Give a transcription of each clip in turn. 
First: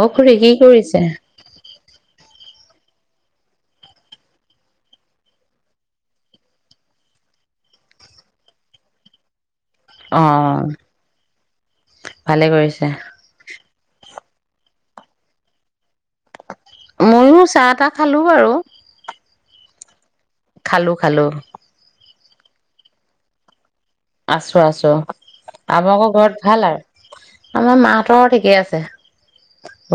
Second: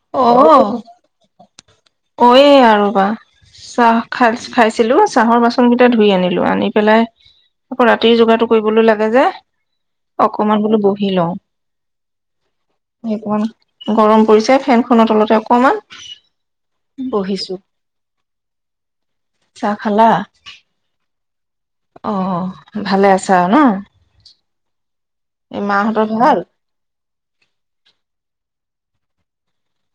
অ', খুুৰী, কি কৰিছে? কয়ে আৰু বা চাহ খাইলছ-খাইছিলোঁ, চাহৰ বাচন কেইটা ধুই আনিলোঁ, আনি পেলাই আকৌ ৰাতিৰ যোগাৰটো কৰিবলৈ লাগে যে। অ অকমান বোলো বহি লওঁ। ভালে কৰিছে। এই অকমান গৰম পৰিছে ফেন খনৰ তলতে অকমান। ময়ো বহিছো চাহ তাহ খালোঁ আৰু। চাহ খালা? খালোঁ, খালোঁ। অ', ভালে আছা আৰু ন? আছোঁ, আছোঁ। এই মাহঁতৰ আপোনালোকৰ ঘৰত ভাল আৰু। আমাৰ মাহঁতৰো ঠিকেই আছে।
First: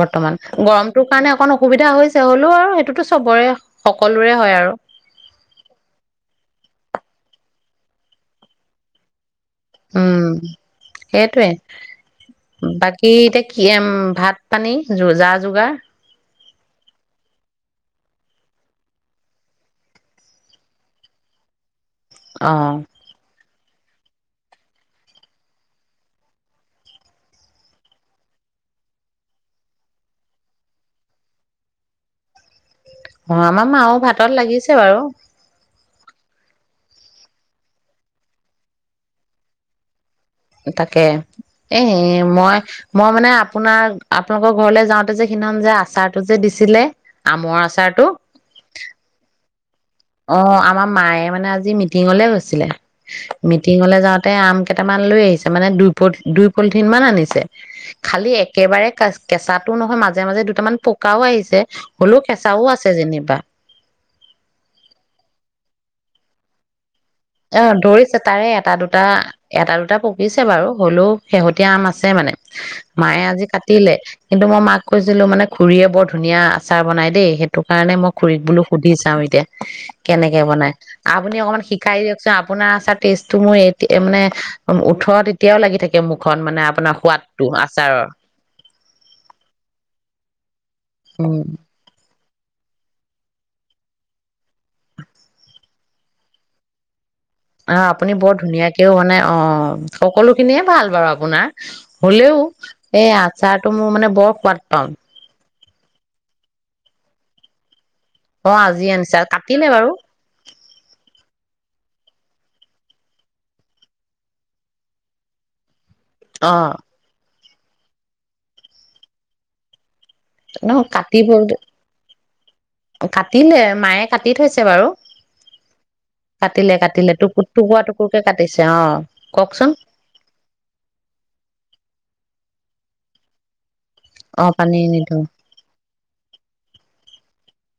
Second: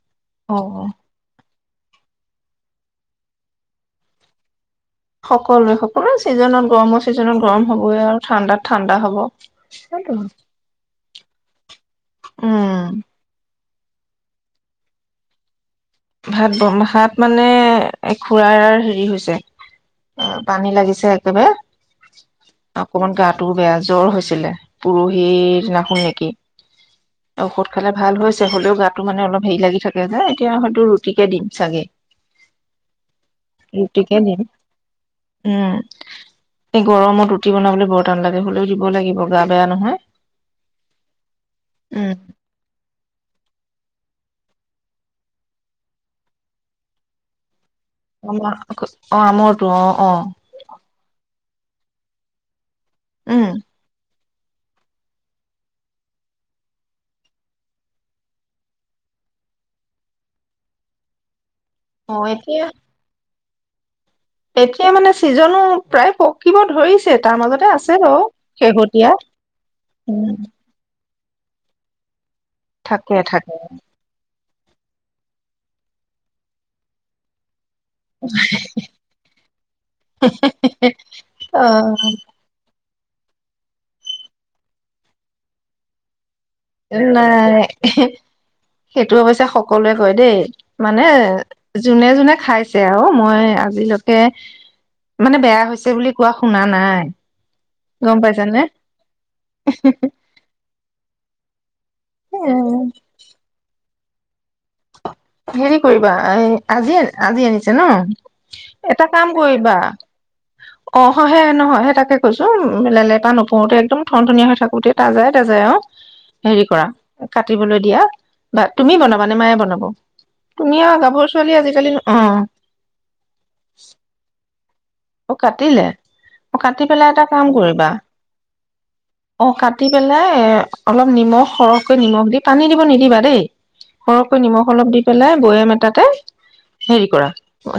বৰ্তমান, অ', গৰমটোৰ কাৰণে অকন অসুবিধা হৈছে, হ'লেও আৰু সেইটোতো চবৰে, সকলোৰে হয় আৰু। সকলোৱে, সকলো ছিজনত গৰমৰ ছিজনত গৰম হ'বই আৰু ঠাণ্ডাত ঠাণ্ডা হ'ব। উম সেইটোৱে, উম, বাকী এতিয়া কিহেম ভাত পানী, যো, যা-যোগাৰ ভাত বম, ভাত মানে এ খুৰাৰাৰ হেৰি হৈছে, আ পানী লাগিছে একেবাৰে। অ অকমান গাট তোৰ গা জ্বৰ হৈছিলে, পৰহিৰ দিনাখন নেকি? ঔষধ খালে ভাল হৈছে। হ'লেও গাটো মানে অলপ হেৰি লাগি থাকে যে। এতিয়া হয় তোৰ ৰুটিকে দিম, চাগে। হ, আমাৰ মাও ৰুটিকে ভাতত দিম লাগিছে বাৰু। উম এই গৰমত ৰুটি বনাবলৈ বৰ টান লাগে। হ'লেও দিব লাগিব, গা বেয়া নহয়। তাকে, এ উম মই, মই মানে আপোনাৰ, আপোন লোকৰ ঘৰলে যাওঁতে যে, সিদনাখন যে, আচাৰ টো যে দিছিলে, আমৰ আচা [unintelligible] অ', আমাৰ মায়ে মানে আজি আজি মিটিংলে গৈছিলে। উম মিটিংলে যাওঁ তাই আম কেটামান লৈ আহিছে, মানে দুই পত, দুই পলিথিন মান আনিছে। খালী একেবাৰে কেচ, কেঁচাটো নহয়, মাজে মাজে দুটামান পকাও আহিছে। অ হ'লেও কেঁচাও এতিয়া আছে, যেনিবা। এতিয়া মানে ছিজনো, প্ৰায় পকিব ধৰিছে। তাৰ মাজতে অ' আছে ধৰিছে, বাৰু তাৰে এটা দুটা, শেহতীয়া এটা দুটা উম পকিছে বাৰু। হ'লেও শেহতীয়া আম আছে মানে। থাকে মায়ে আজি থাকে কাটিলে কিন্তু মই মাক কৈছিলো মানে খুৰীয়ে বৰ ধুনীয়া আচাৰ বনাই দেই। সে টো কাৰণে মই খুৰীক বোলো সুধি চাও এতিয়া, কেনেকে বনাই আপুনি অকনমান অ শিক খায় দিয়ক চোন আপোনাৰ আচাত টেষ্টটো মোৰ এতি মানে ওঁঠত এতিয়াও লাগি থাকে মূ নাই, সেইটো অৱশ্যে সকলোৱে কয় দেই। মানে উম জোনে জোনে খাইছে আৰু মই আজিলৈকে, মানে বেয়া হৈছে বুলি কোৱা শুনা নাই। অ', আপুনি গম বৰ পাইছানে ধুনীয়াকেও অ', সকলো খিনিয়ে ভাল বাৰু আপোনাৰ। হ'লেও এ এই আচাৰটো মোৰ মানে বৰ সোৱাদ পাওঁ। হেৰি কৰিবা এ, আজি, আজি আনিছে ন'? অ আজি এটা আনিছা কাম কাটিলে কৰিবা বাৰু অ', সহে ন' হয় সেই তাকে কৈছোঁ লে-লেতা নপৰোতে একদম ঠন ঠনিয়া হৈ থাকোতে, তাজাই তাজাই আৰু। অ হেৰি কৰা কাটিবলৈ দিয়া বা তুমি বনাবা নে মায়ে বনাব? তুমি ন' আৰু কাটি গাভৰু গ'ল ছোৱালী গে, আজিকালি অ কাটিলে মায়ে কাটি থৈছে। ছে বাৰু। অ' কাটিলে অ' কাটিলে কাটি পেলাই কাটিলে এটা টুকুৰ কাম টুকুৰা কৰিবা, টুকুৰকে কাটিছে অ অ' কওকচোন কাটি পেলাই অলপ নিমখ সৰহকৈ নিমখ দি পানী দি অ' নিদিবা দেই। সৰহকৈ অ নিমখ পানী অলপ দি নিদো পেলাই বৈয়াম তাতে হেৰি কৰা,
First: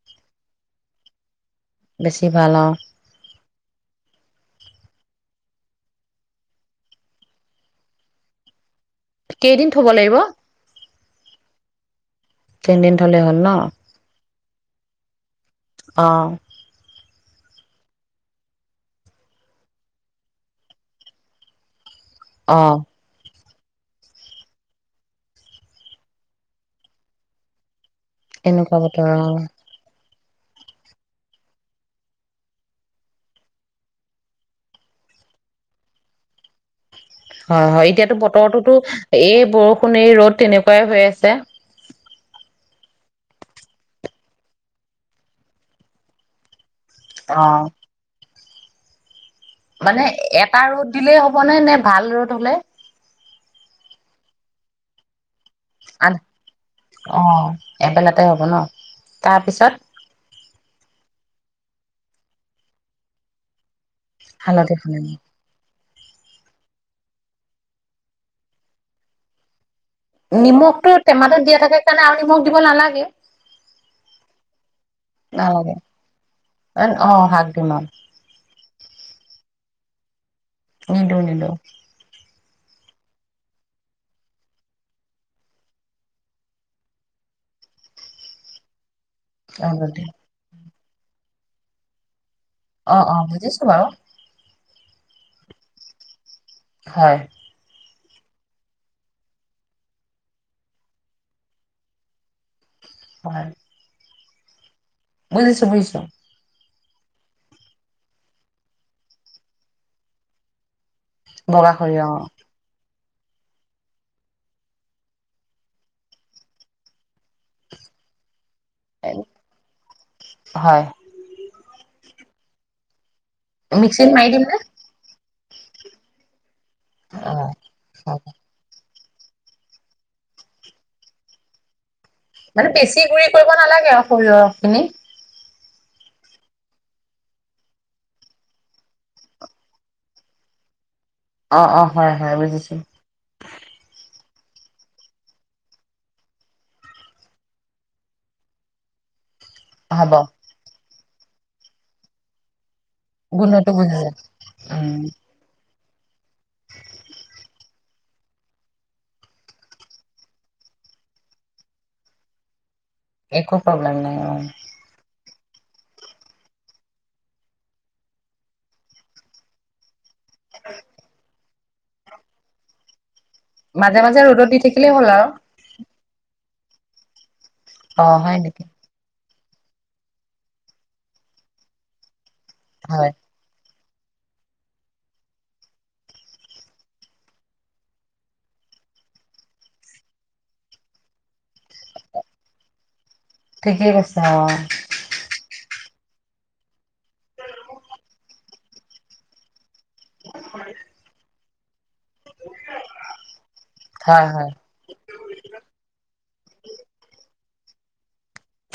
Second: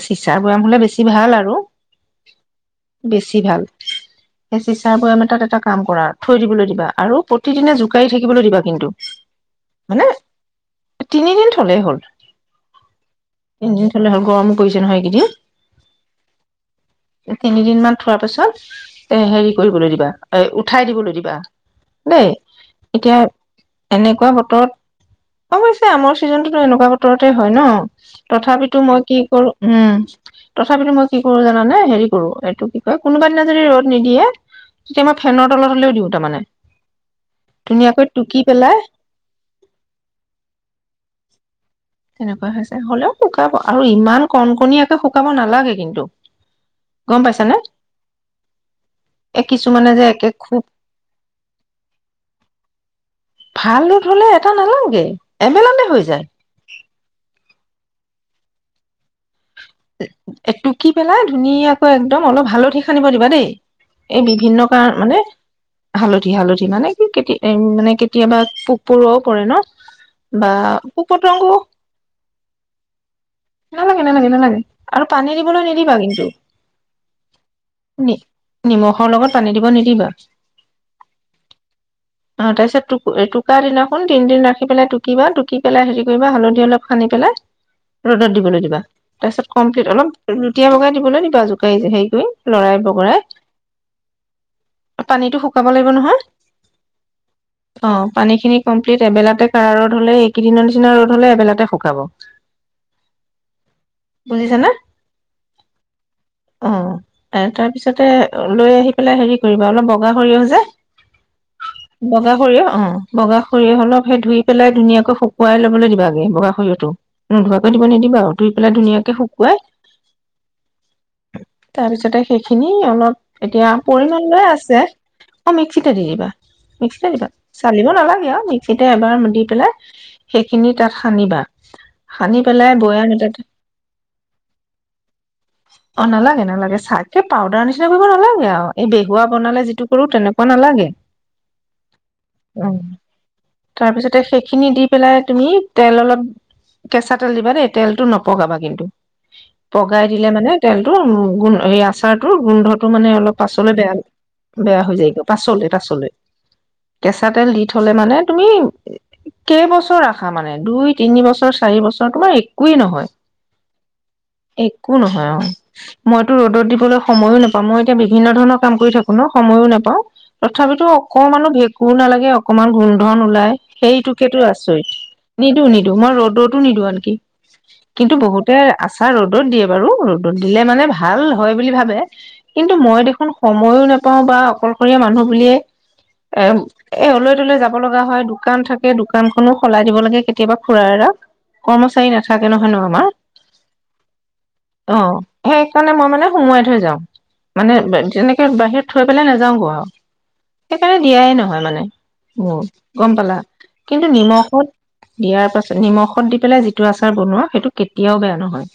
চিচাঁৰ বৈয়াম হ'লে বেছি ভাল আৰু। বেছি ভাল অ'। বেছি ভাল সেই চিচাঁৰ বৈয়াম এটাত এটা কাম কৰা, থৈ দিবলৈ দিবা আৰু প্ৰতিদিনে জোকাৰি থাকিবলৈ দিবা কিন্তু। কেইদিন থ'ব মানে লাগিব? তিনিদিন থ'লেই হ'ল। তিনিদিন থ'লে হ'ল ন'? প্ৰয়োজন হয় এইকেইদিন। অ'। তিনিদিনমান থোৱাৰ পিছত এ হেৰি কৰিবলৈ দিবা, এ উঠাই দিবলৈ দিবা। দেই অ এতিয়া এনেকুৱা বতৰত, অৱশ্যে আমৰ ছিজনতটো এনেকুৱা বতৰতে হয় ন'। এনেকুৱা তথাপিতো মই বতৰ অ কি কৰো উম, তথাপিতো মই কি কৰো জানানে? হেৰি কৰো, এইটো কি কয়, কোনোবা দিনা যদি ৰ'দ নিদিয়ে, তেতিয়া মই ফেনৰ তলত হলেও দিওঁ তাৰমানে। হয়, হয়, ধুনীয়াকৈ এতিয়াতো টুকি বতৰতোতো পেলাই এই বৰষুণ এই ৰ'দ তেনেকুৱাই হৈ আছে। তেনেকুৱা হৈছে হলেও শুকাব আৰু ইমান কণ কণীয়াকে শুকাব নালাগে কিন্তু। গম অ পাইছানে। এ কিছুমানে যে মানে একে খুব এটা ৰ'দ দিলেই হ'বনে, নে ভাল ৰ'দ হ'লে? ত' নলওঁগে। আন অ'। এবেলাতে হ'ব ন', তাৰপিছত? টুকি পেলাই ধুনীয়াকৈ একদম, অলপ হালধি সানিব দিবা দেই। এই বিভিন্ন হালধি কাৰ সানি মানে হালধি, হালধি, মানে কি, কেতি-উম মানে কেতিয়াবা পোক পৰুৱাও পৰে ন'। বা নিমখটো পোক টেমাতোত পতংগ দিয়া থাকে কাৰণে, আৰু নিমখ দিব নালাগে। নালাগে নালাগে নালাগে আৰু পানী দিবলৈ নালাগে নিদিবা কিন্তু, অ শাক দিম আৰু নি-নিমখৰ লগত পানি দিব নিদিবা। নিদিওঁ নিদিওঁ। অ', তাৰপিছত টু-টুকাৰ দিনাখন তিনদিন ৰাখি পেলাই টুকিবা, টুকি পেলাই হেৰি কৰিবা হালধি অলপ সানি পেলাই, ৰ'দত দিবলৈ দিবা। কমপ্লিট হালধি অলপ [unintelligible] তেওঁলোকে দিবলে দিবা জোকাৰি হেৰি কৰি। লৰাই অ, বগৰাই অ' বুজিছো বাৰু। পানীটো শুকাব লাগিব নহয়? হয়। অ', পানীখিনি কমপ্লিট এবেলাতে কাৰা ৰ'দ হ'লে এইকেইদিনৰ নিচিনা ৰ'দ হ'লে এবেলাতে শুকাব। হয়। শুনিছা নে? বুজিছো, বুজিছো। অ' এ তাৰপিছতে লৈ আহি পেলাই হেৰি কৰিবা অলপ বগা সৰিয়হ যে বগা সৰিয়হ অ বগা সৰিয়হ অ' বগা সৰিয়হ অলপ সেই ধুই পেলাই ধুনীয়াকৈ শুকুৱাই লবলৈ দিবা আগে। বগা সৰিয়হটো নোধুোৱাকৈ দিব নিদিবা আৰু ধুই পেলাই এ শুকুৱাই হয় তাৰপিছতে সেইখিনি অলপ এতিয়া মিক্সিত পৰিমান মাৰি দিম লৈ নে আছে। অ' মিক্সিতে দি দিবা। মিক্সিতে দিবা অ চালিব অ নালাগে আৰু মিক্সিত। তে এবাৰ দি পেলাই সেইখিনি তাত সানিবা। সানি মানে পেলাই বেছি বৈয়াম গুৰি এটাত কৰিব নালাগে আৰু। সৰিয়হ খিনি অ' নালাগে, নালাগে [unintelligible] পাউদাৰ নিচিনা কৰিব নালাগে আৰু এই বেহুৱা বনালে যিটো কৰো তেনেকুৱা নালাগে। অ', অ', হয় হয় বুজিছোঁ। তে সেইখিনি দি পেলাই তুমি তেল অলপ কেঁচা তেল দিবা দেই, তেলটো নপ পগাবা কিন্তু। পগাই হ'ব দিলে মানে তেলটো উম, গোন এই আচাৰটোৰ গোন্ধত টো মানে অলপ গোন্ধটো পাছলে বেয়া, বুজিছো বেয়া হৈ উম যায়গে পাছলে। [unintelligible] চলে কেঁচা তেল দি থলে মানে তুমি, কেইবছৰ ৰাখা মানে দুই, তিনি বছৰ, চাৰি বছৰ তোমাৰ একোৱে নহয়। একো প্ৰব্লেম নাই, একো নহয় অ'। অ মইতো ৰ'দত দিবলৈ সময়ো নাপাওঁ মই এতিয়া বিভিন্ন ধৰণৰ কাম কৰি থাকো ন' সময়ো নাপাওঁ। তথাপিতো অকমান [inaudible] একো নালাগে অকনমান গোন্ধ [unintelligible] ওলাই মাজে মাজে সেইটোকেতো ৰ'দত দি আচৰিত, থাকিলেই হ'ল আৰু নিদো নিদো মই ৰ'দত [unintelligible] নিদো আনকি। অ কিন্তু হয় বহুতে নেকি আচাৰ ৰ'দ ৰ'দ দিয়ে বাৰু, ৰ'দত দিলে মানে ভাল হয় বুলি ভাৱে। কিন্তু মই হয় দেখোন সময়ো নাপ পাও বা অকলশৰীয়া মানুহ বুলিয়ে এ এ উলে তলৈ যাব লগা হয় দোকান থাকে দোকান খনো সলাই দিব লাগে কেতিয়াবা খুুৰাৰ এৰাক কৰ্মচাৰী নাথাকে নহয়! [inaudible] ঠিকেই কৈছা অ' তণে মই মানে সুমোৱাই থৈ যাওঁ মানে তেনেকে বাহিৰত থৈ পেলাই নাযাওঁ গৌ আৰু সেইকাৰণে দিয়াই নহয়, মানে উ গম পালা? কিন্তু, হয় হয় নিমখত দিয়াৰ পাছত নিমখত দি পেলাই যিটো আচাৰ বনোৱা সেইটো কেতিয়াও বেয়া নহয়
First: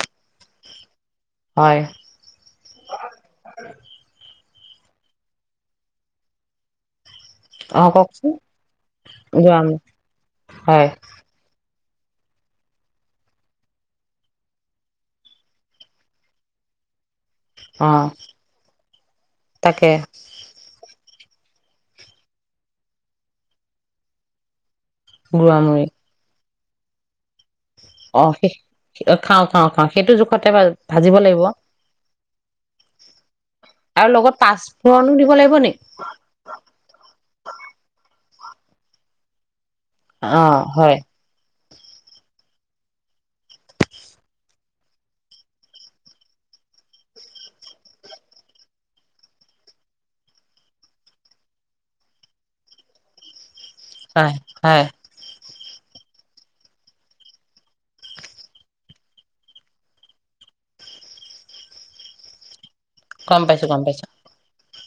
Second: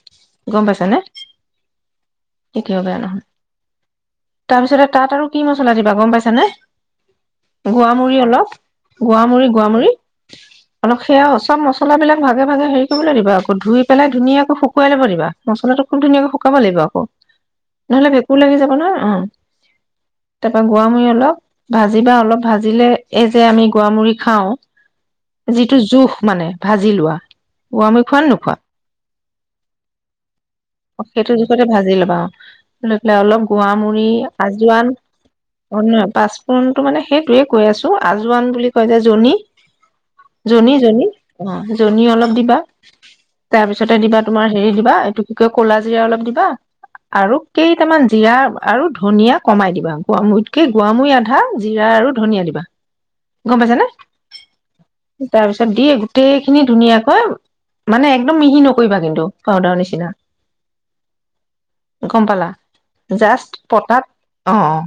গম পাইছা নে? হয় কেতিয়াও বেয়া নহয়। তাৰপিছতে তাত আৰু কি মছলা দিবা গ'ম পাইছানে? অ গোৱামু় কওকচোন অলপ গোৱামু় গুড়ামুৰি গোৱামু় হয় অলপ সেয়া চব মছলা। মছলাবিলাক ভাগে ভাগে হেৰি কৰিবলৈ দিবা আকৌ ধুই পেলাই ধুনাকে শুকুৱাই ল দিবা মছলাটো খুব ধুনাকৈ শুকাব লাগিব আক। অ নহ'লে ভেঁকুৰ লাগি যাব নহয় অ' তাকে তাৰপৰা গোৱামুৰি অলপ ভাজিবা অলপ ভাজিলে এই যে আমি গোৱামূৰি খাওঁ যিটো গুড়ামুৰি জোখ মানে ভাজি লোৱা গুৱামুৰী খোৱান নোখোৱা? অ'খাওঁ, খাওঁ, খাওঁ, সেইটো জোখ সতে ভাজিব সেইটো লাগিব। জোখতে ভাজি ল'বা লৈ পেলে অলপ আৰু গুৱামুৰি, লগত আজোৱান, পাঁচফোৰণো দিব লাগিব নি? অ' পাঁচফোড়ন টো মানে সেইটোৱে কৈ আছোঁ জোৱান বুলি কয় যে জনী? অ' জনী হয়। জনী অ',। জন অলপ দিবা তাৰপিছতে দিবা তুমাৰ হেৰি দিবা এইটো কি কয় কলা জিৰা অলপ দিবা আৰু কেইটামান জিৰা, আৰু ধনিয়া, কমাই দিবা গুতকেই, গোৱামুৰি আধা, জিৰা, আৰু ধনিয়া দিবা। গম পাইছ নে? হয়, হয়, তাৰপিছত তাৰপিছত দিয়ে গোটেই খিনি ধুনীয়াকৈ মানে একদম মিহি নকৰিবা কিন্তু পাউদাৰ নিচিনা। গম পালা? গম জাষ্ট পাইছো, গম পতাত পাইছো। অ', অ',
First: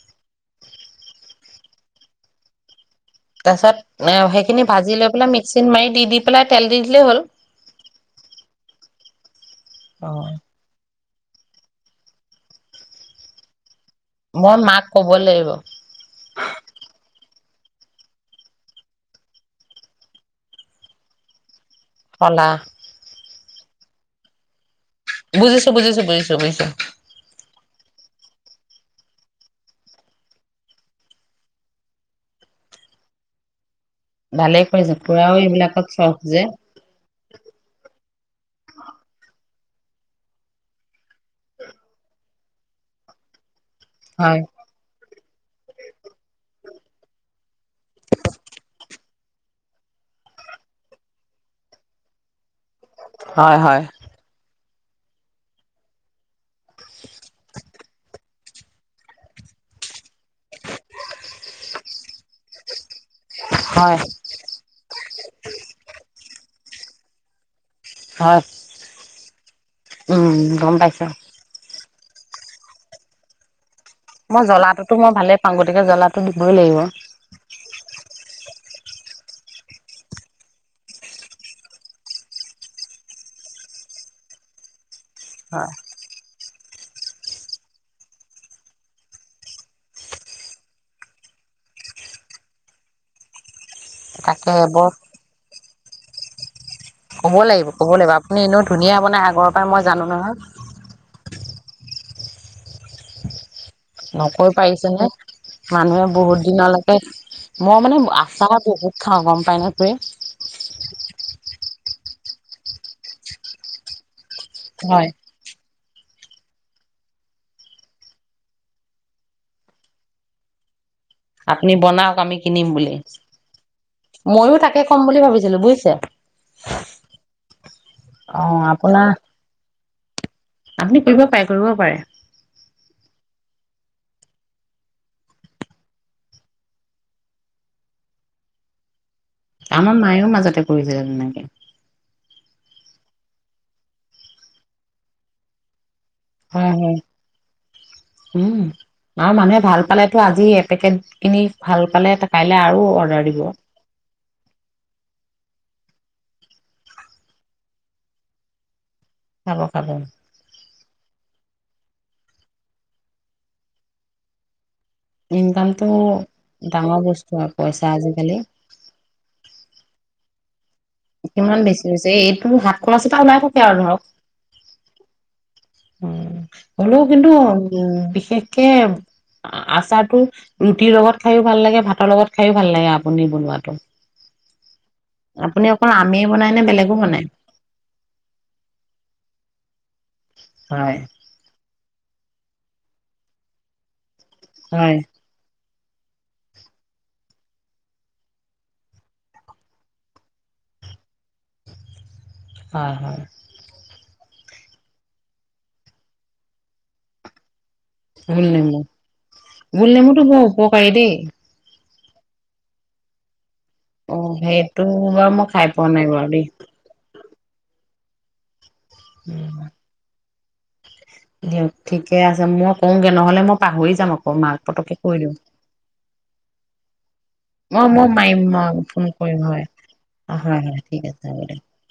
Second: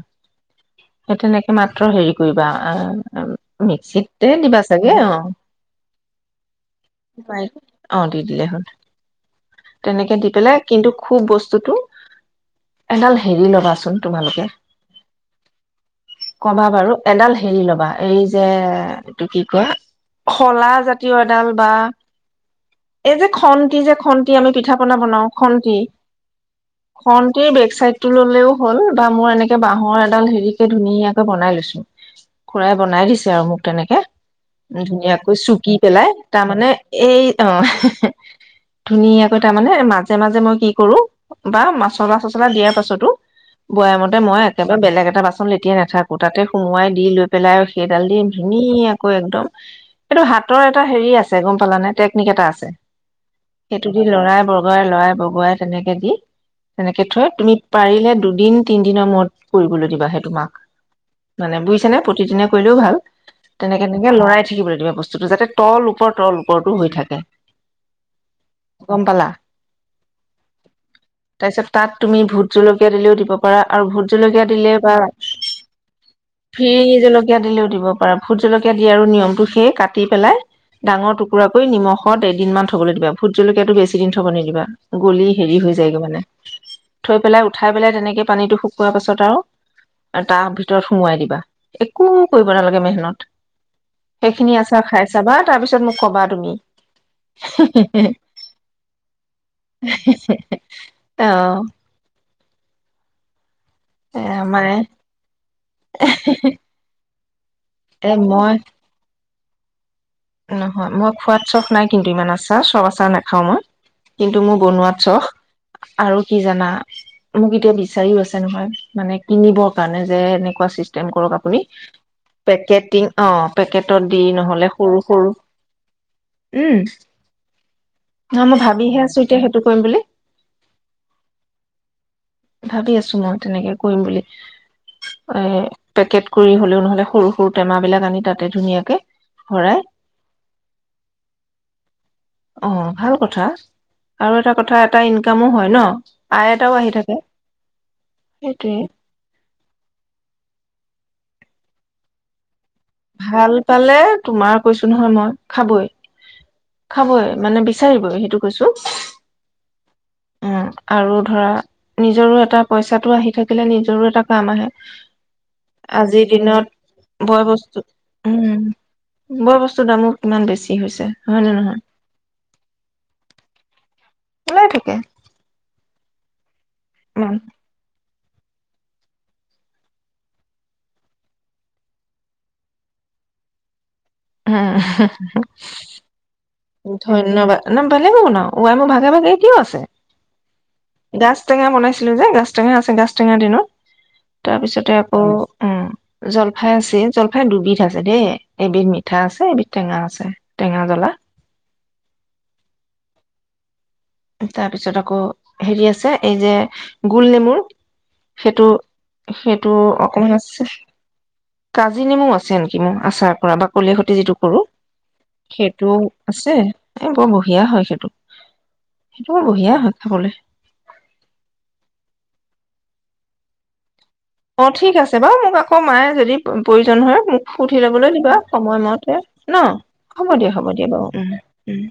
সেই তেনেকে মাত্ৰ হেৰি কৰিবা। আ। তাৰপিছত এ সেইখিনি ভাজি লৈ পেলাই মিক্সিত মাৰি দি দি পেলাই তেল দি দিলেই হ'ল? অ দি দিলে হ'ল দি অ' পেলাই কিন্তু খুব বস্তুতটো এডাল হেৰি ল'বাচোন। তোমালোকে মই মাক ক'ব লাগিব। কবা বাৰু এডাল হেৰি ল'বা এই যে এইটো কি কয় শলা জাতীয় এডাল বা শলা। এই যে খন্তি যে খন্তি আমি পিঠা বনাও বুজিছো, খন্তি বুজিছো, বুজিছো, বুজিছো। খন্তি বেক চাইদ টো ললেও হ'ল বা মোৰ এনেকে বাহৰ এডাল হেৰি কে ধুনীয়াকে বনাই লৈছো খুৰাই বনাই দিছে আৰু মোক তেনেক কে ভালেই কৰিছে খুৰাও ধুনীয়াকৈ চুকি এইবিলাকত পেলাই চখ যে তাৰমানে এই অ' ধুনীয়াকৈ তাৰ মানে মাজে মাজে মই কি কৰো বা মাচলা চচলা দিয়াৰ পাছতো বয়ামতে মই হয়। একেবাৰে বেলেগ এটা বাচন লেটিয়াই নাথাকো তাতে সোমোৱাই দি লৈ পেলাই আৰু সেইডাল দি ধুনীয়াকৈ একদম এইটো হাতৰ এটা হেৰি আছে গম পালা নে টেকনিক এটা আছে। হয় হয়। বগৱাই লৰাই বগুৱাই তেনেকে দি তেনেকে থয় তুমি পাৰিলে দুদিন তিনদিনৰ মূৰত কৰিবলৈ দিবা হেটো মাক মানে বুইছা নে প্ৰতিদিনে কৰিলেও ভাল। তেনেকে হয়, তেনেকে লৰাই থাকিবলৈ দিবা বস্তুতটো যাতে তল ওপৰ তল ওপ ওপৰতটো হৈ থাকে। হয়। গম পালা। উম গম পাইছা। তাৰপিছত তাত তুমি ভোট জলকীয়া দিলেও দিব পাৰা। আৰু ভোট মই জলকীয়া দিলে জ্বলাটোতো বা মই ভালে পাওঁ গতিকে জ্বলাটো দিবই লাগিব। ফিৰিঙি জলকীয়া দিলেও দিব পাৰা। ভোট জলকীয়া দিয়াৰ আৰু নিয়মটো সেই কাটি পেলাই ডাঙৰ টুকুৰা কৰি নিমখত এদিনমান থ'বলৈ দিবা ভোট জলকীয়াটো বেছি দিন থব নিদিবা। গলি হেৰি হয়, হৈ যায়গৈ মানে। থৈ পেলাই উঠাই পেলাই তেনেকে পানীটো শুকোৱাৰ পাছত আৰু তাৰ ভিতৰত সুমোৱাই দিবা একো কৰিব নালাগে মেহনত। তাকে সেইখিনি আছাৰ বৰ খাই চাবা তাৰপিছত মোক ক'বা তুমি। ক'ব লাগিব ক'ব লাগিব আপ আপুনি এনেও ধুনীয়া বনাই আগৰ পৰাই মই জানো নহয়। অ'। এ নকৈ মানে পাৰিছে নে। মানুহে বহুত দিনলৈকে মই মানে এ মই আচামা বহুত খাওঁ গম [unintelligible] নহয় মই খোৱাত চখ নাই কিন্তু ইমান আচাৰ চব আচাৰ নাখাওঁ মই। কিন্তু মোৰ বনোৱাত হয়। চখ। আৰু কি জানা মোক এতিয়া বিচাৰিও আছে নহয় মানে কিনিবৰ কাৰণে যে এনেকুৱা চিচ টেম কৰক আপুনি, বনাওক আমি কিনিম বুলি পেকেটিং পেকেটত দি মইয়ো নহলে তাকে ক'ম সৰু বুলি সৰু ভাবছিলো বুইছে উম নহ মই অ' ভাবিহে আপোনাৰ আছো এতিয়া সেইটো কৰিম বুলি আপুনি কৰিব পাৰে কৰিব পাৰে। ভাবি আছো মই তেনেকে কৰিম বুলি এ পেকেট কৰি হলেও নহলে সৰু সৰু টেমাবিলাক আনি তাতে ধুনীয়াকে ভৰাই আমাৰ মায়েও মাজতে কৰিছিলে তেনেকে। অ, ভাল কথা আৰু এটা কথা এটা ইনকামো হয় ন। আয় হয় এটাও আহি হয়। থাকে উম, সেইটোৱে আৰু মানুহে ভাল পালেতো আজি এপেকেট এনেই ভাল পালে এটা [unintelligible] আৰু অৰ্ডাৰ দিব ভাল পালে তোমাৰ কৈছো নহয় মই খাবই খাবই মানে বিচাৰিবই সেইটো কৈছো খাব খাব উম আৰু ধৰা নিজৰো এটা পইচাটো আহি থাকিলে নিজৰো এটা কাম আহে। ইনকামতটো আজিৰ দিনত ডাঙৰ বস্তু আৰু পইচা আজিকালি উম, বৰ বস্তুৰ দাম বোৰ। ইমান বেছি হৈছে হয় নে কিমান নহয় বেছি হৈছে এইটো হাত খৰচ এটা ওলাই থাকে আৰু ধৰক ওলাই থাকে উম। হ'লেও কিন্তু উম বিশেষ বিশেষকে আচাৰটো ৰুটিৰ লগত খাইয়ো ভাল লাগে, ভাতৰ লগত খাইয়ো ভাল লাগে আপুনি বনোৱাটো। হম আপুনি অকল আমেই বনাই নে বেলেগো [unintelligible] বনাই? ধন্যবাদ ন ভালে বনাও মোৰ ভাগে ভাগে এতিয়াও আছে হয়। গাছ টেঙা মানে খাইছিলো যে গাছ টেঙা আছে গাছ টেঙাৰ দিনত, তাৰপিছতে হয়, আকৌ, উম জলফাই আছে জলফাই দুবিধ আছে দেই এবিধ মিঠা আছে এবিধ টেঙা আছে টেঙা জ্বলা হয় হয়! তাৰপিছত আকৌ হেৰি আছে এই যে গুলনেমুৰ। গুলনেমু গুলনেমুটো অকমান বৰ আছে উপকাৰী দেই কাজি নেমু আছে নেকি মোৰ আচাৰ কৰা বা কলে সতে অ', যিটো কৰো সেইটো বাৰু মই খাই পোৱা সেইটো নাই বাৰু দেই। আছে এ বৰ বহুত দিয়া হয় সেইটো, সেইটো বৰ বঢ়িয়া হয় খাবলে দিয়ক ঠিকে আছে মই কওঁগে নহলে মই পাহৰি যাম আকৌ মাক অ পতককে ঠিক কৈ আছে দিওঁ। বাৰু মোক আকৌ মায়ে যদি প্ৰয়োজন হয় মোক সুধি মই, মই লবলৈ দিবা মাৰিম মই ফোন সময়মতে কৰিম হয়, ন' হ'ব হয়, দিয়া হয়, হ'ব দিয়া ঠিক বাৰু আছে উম্ হ'ব দিয়ক। উম!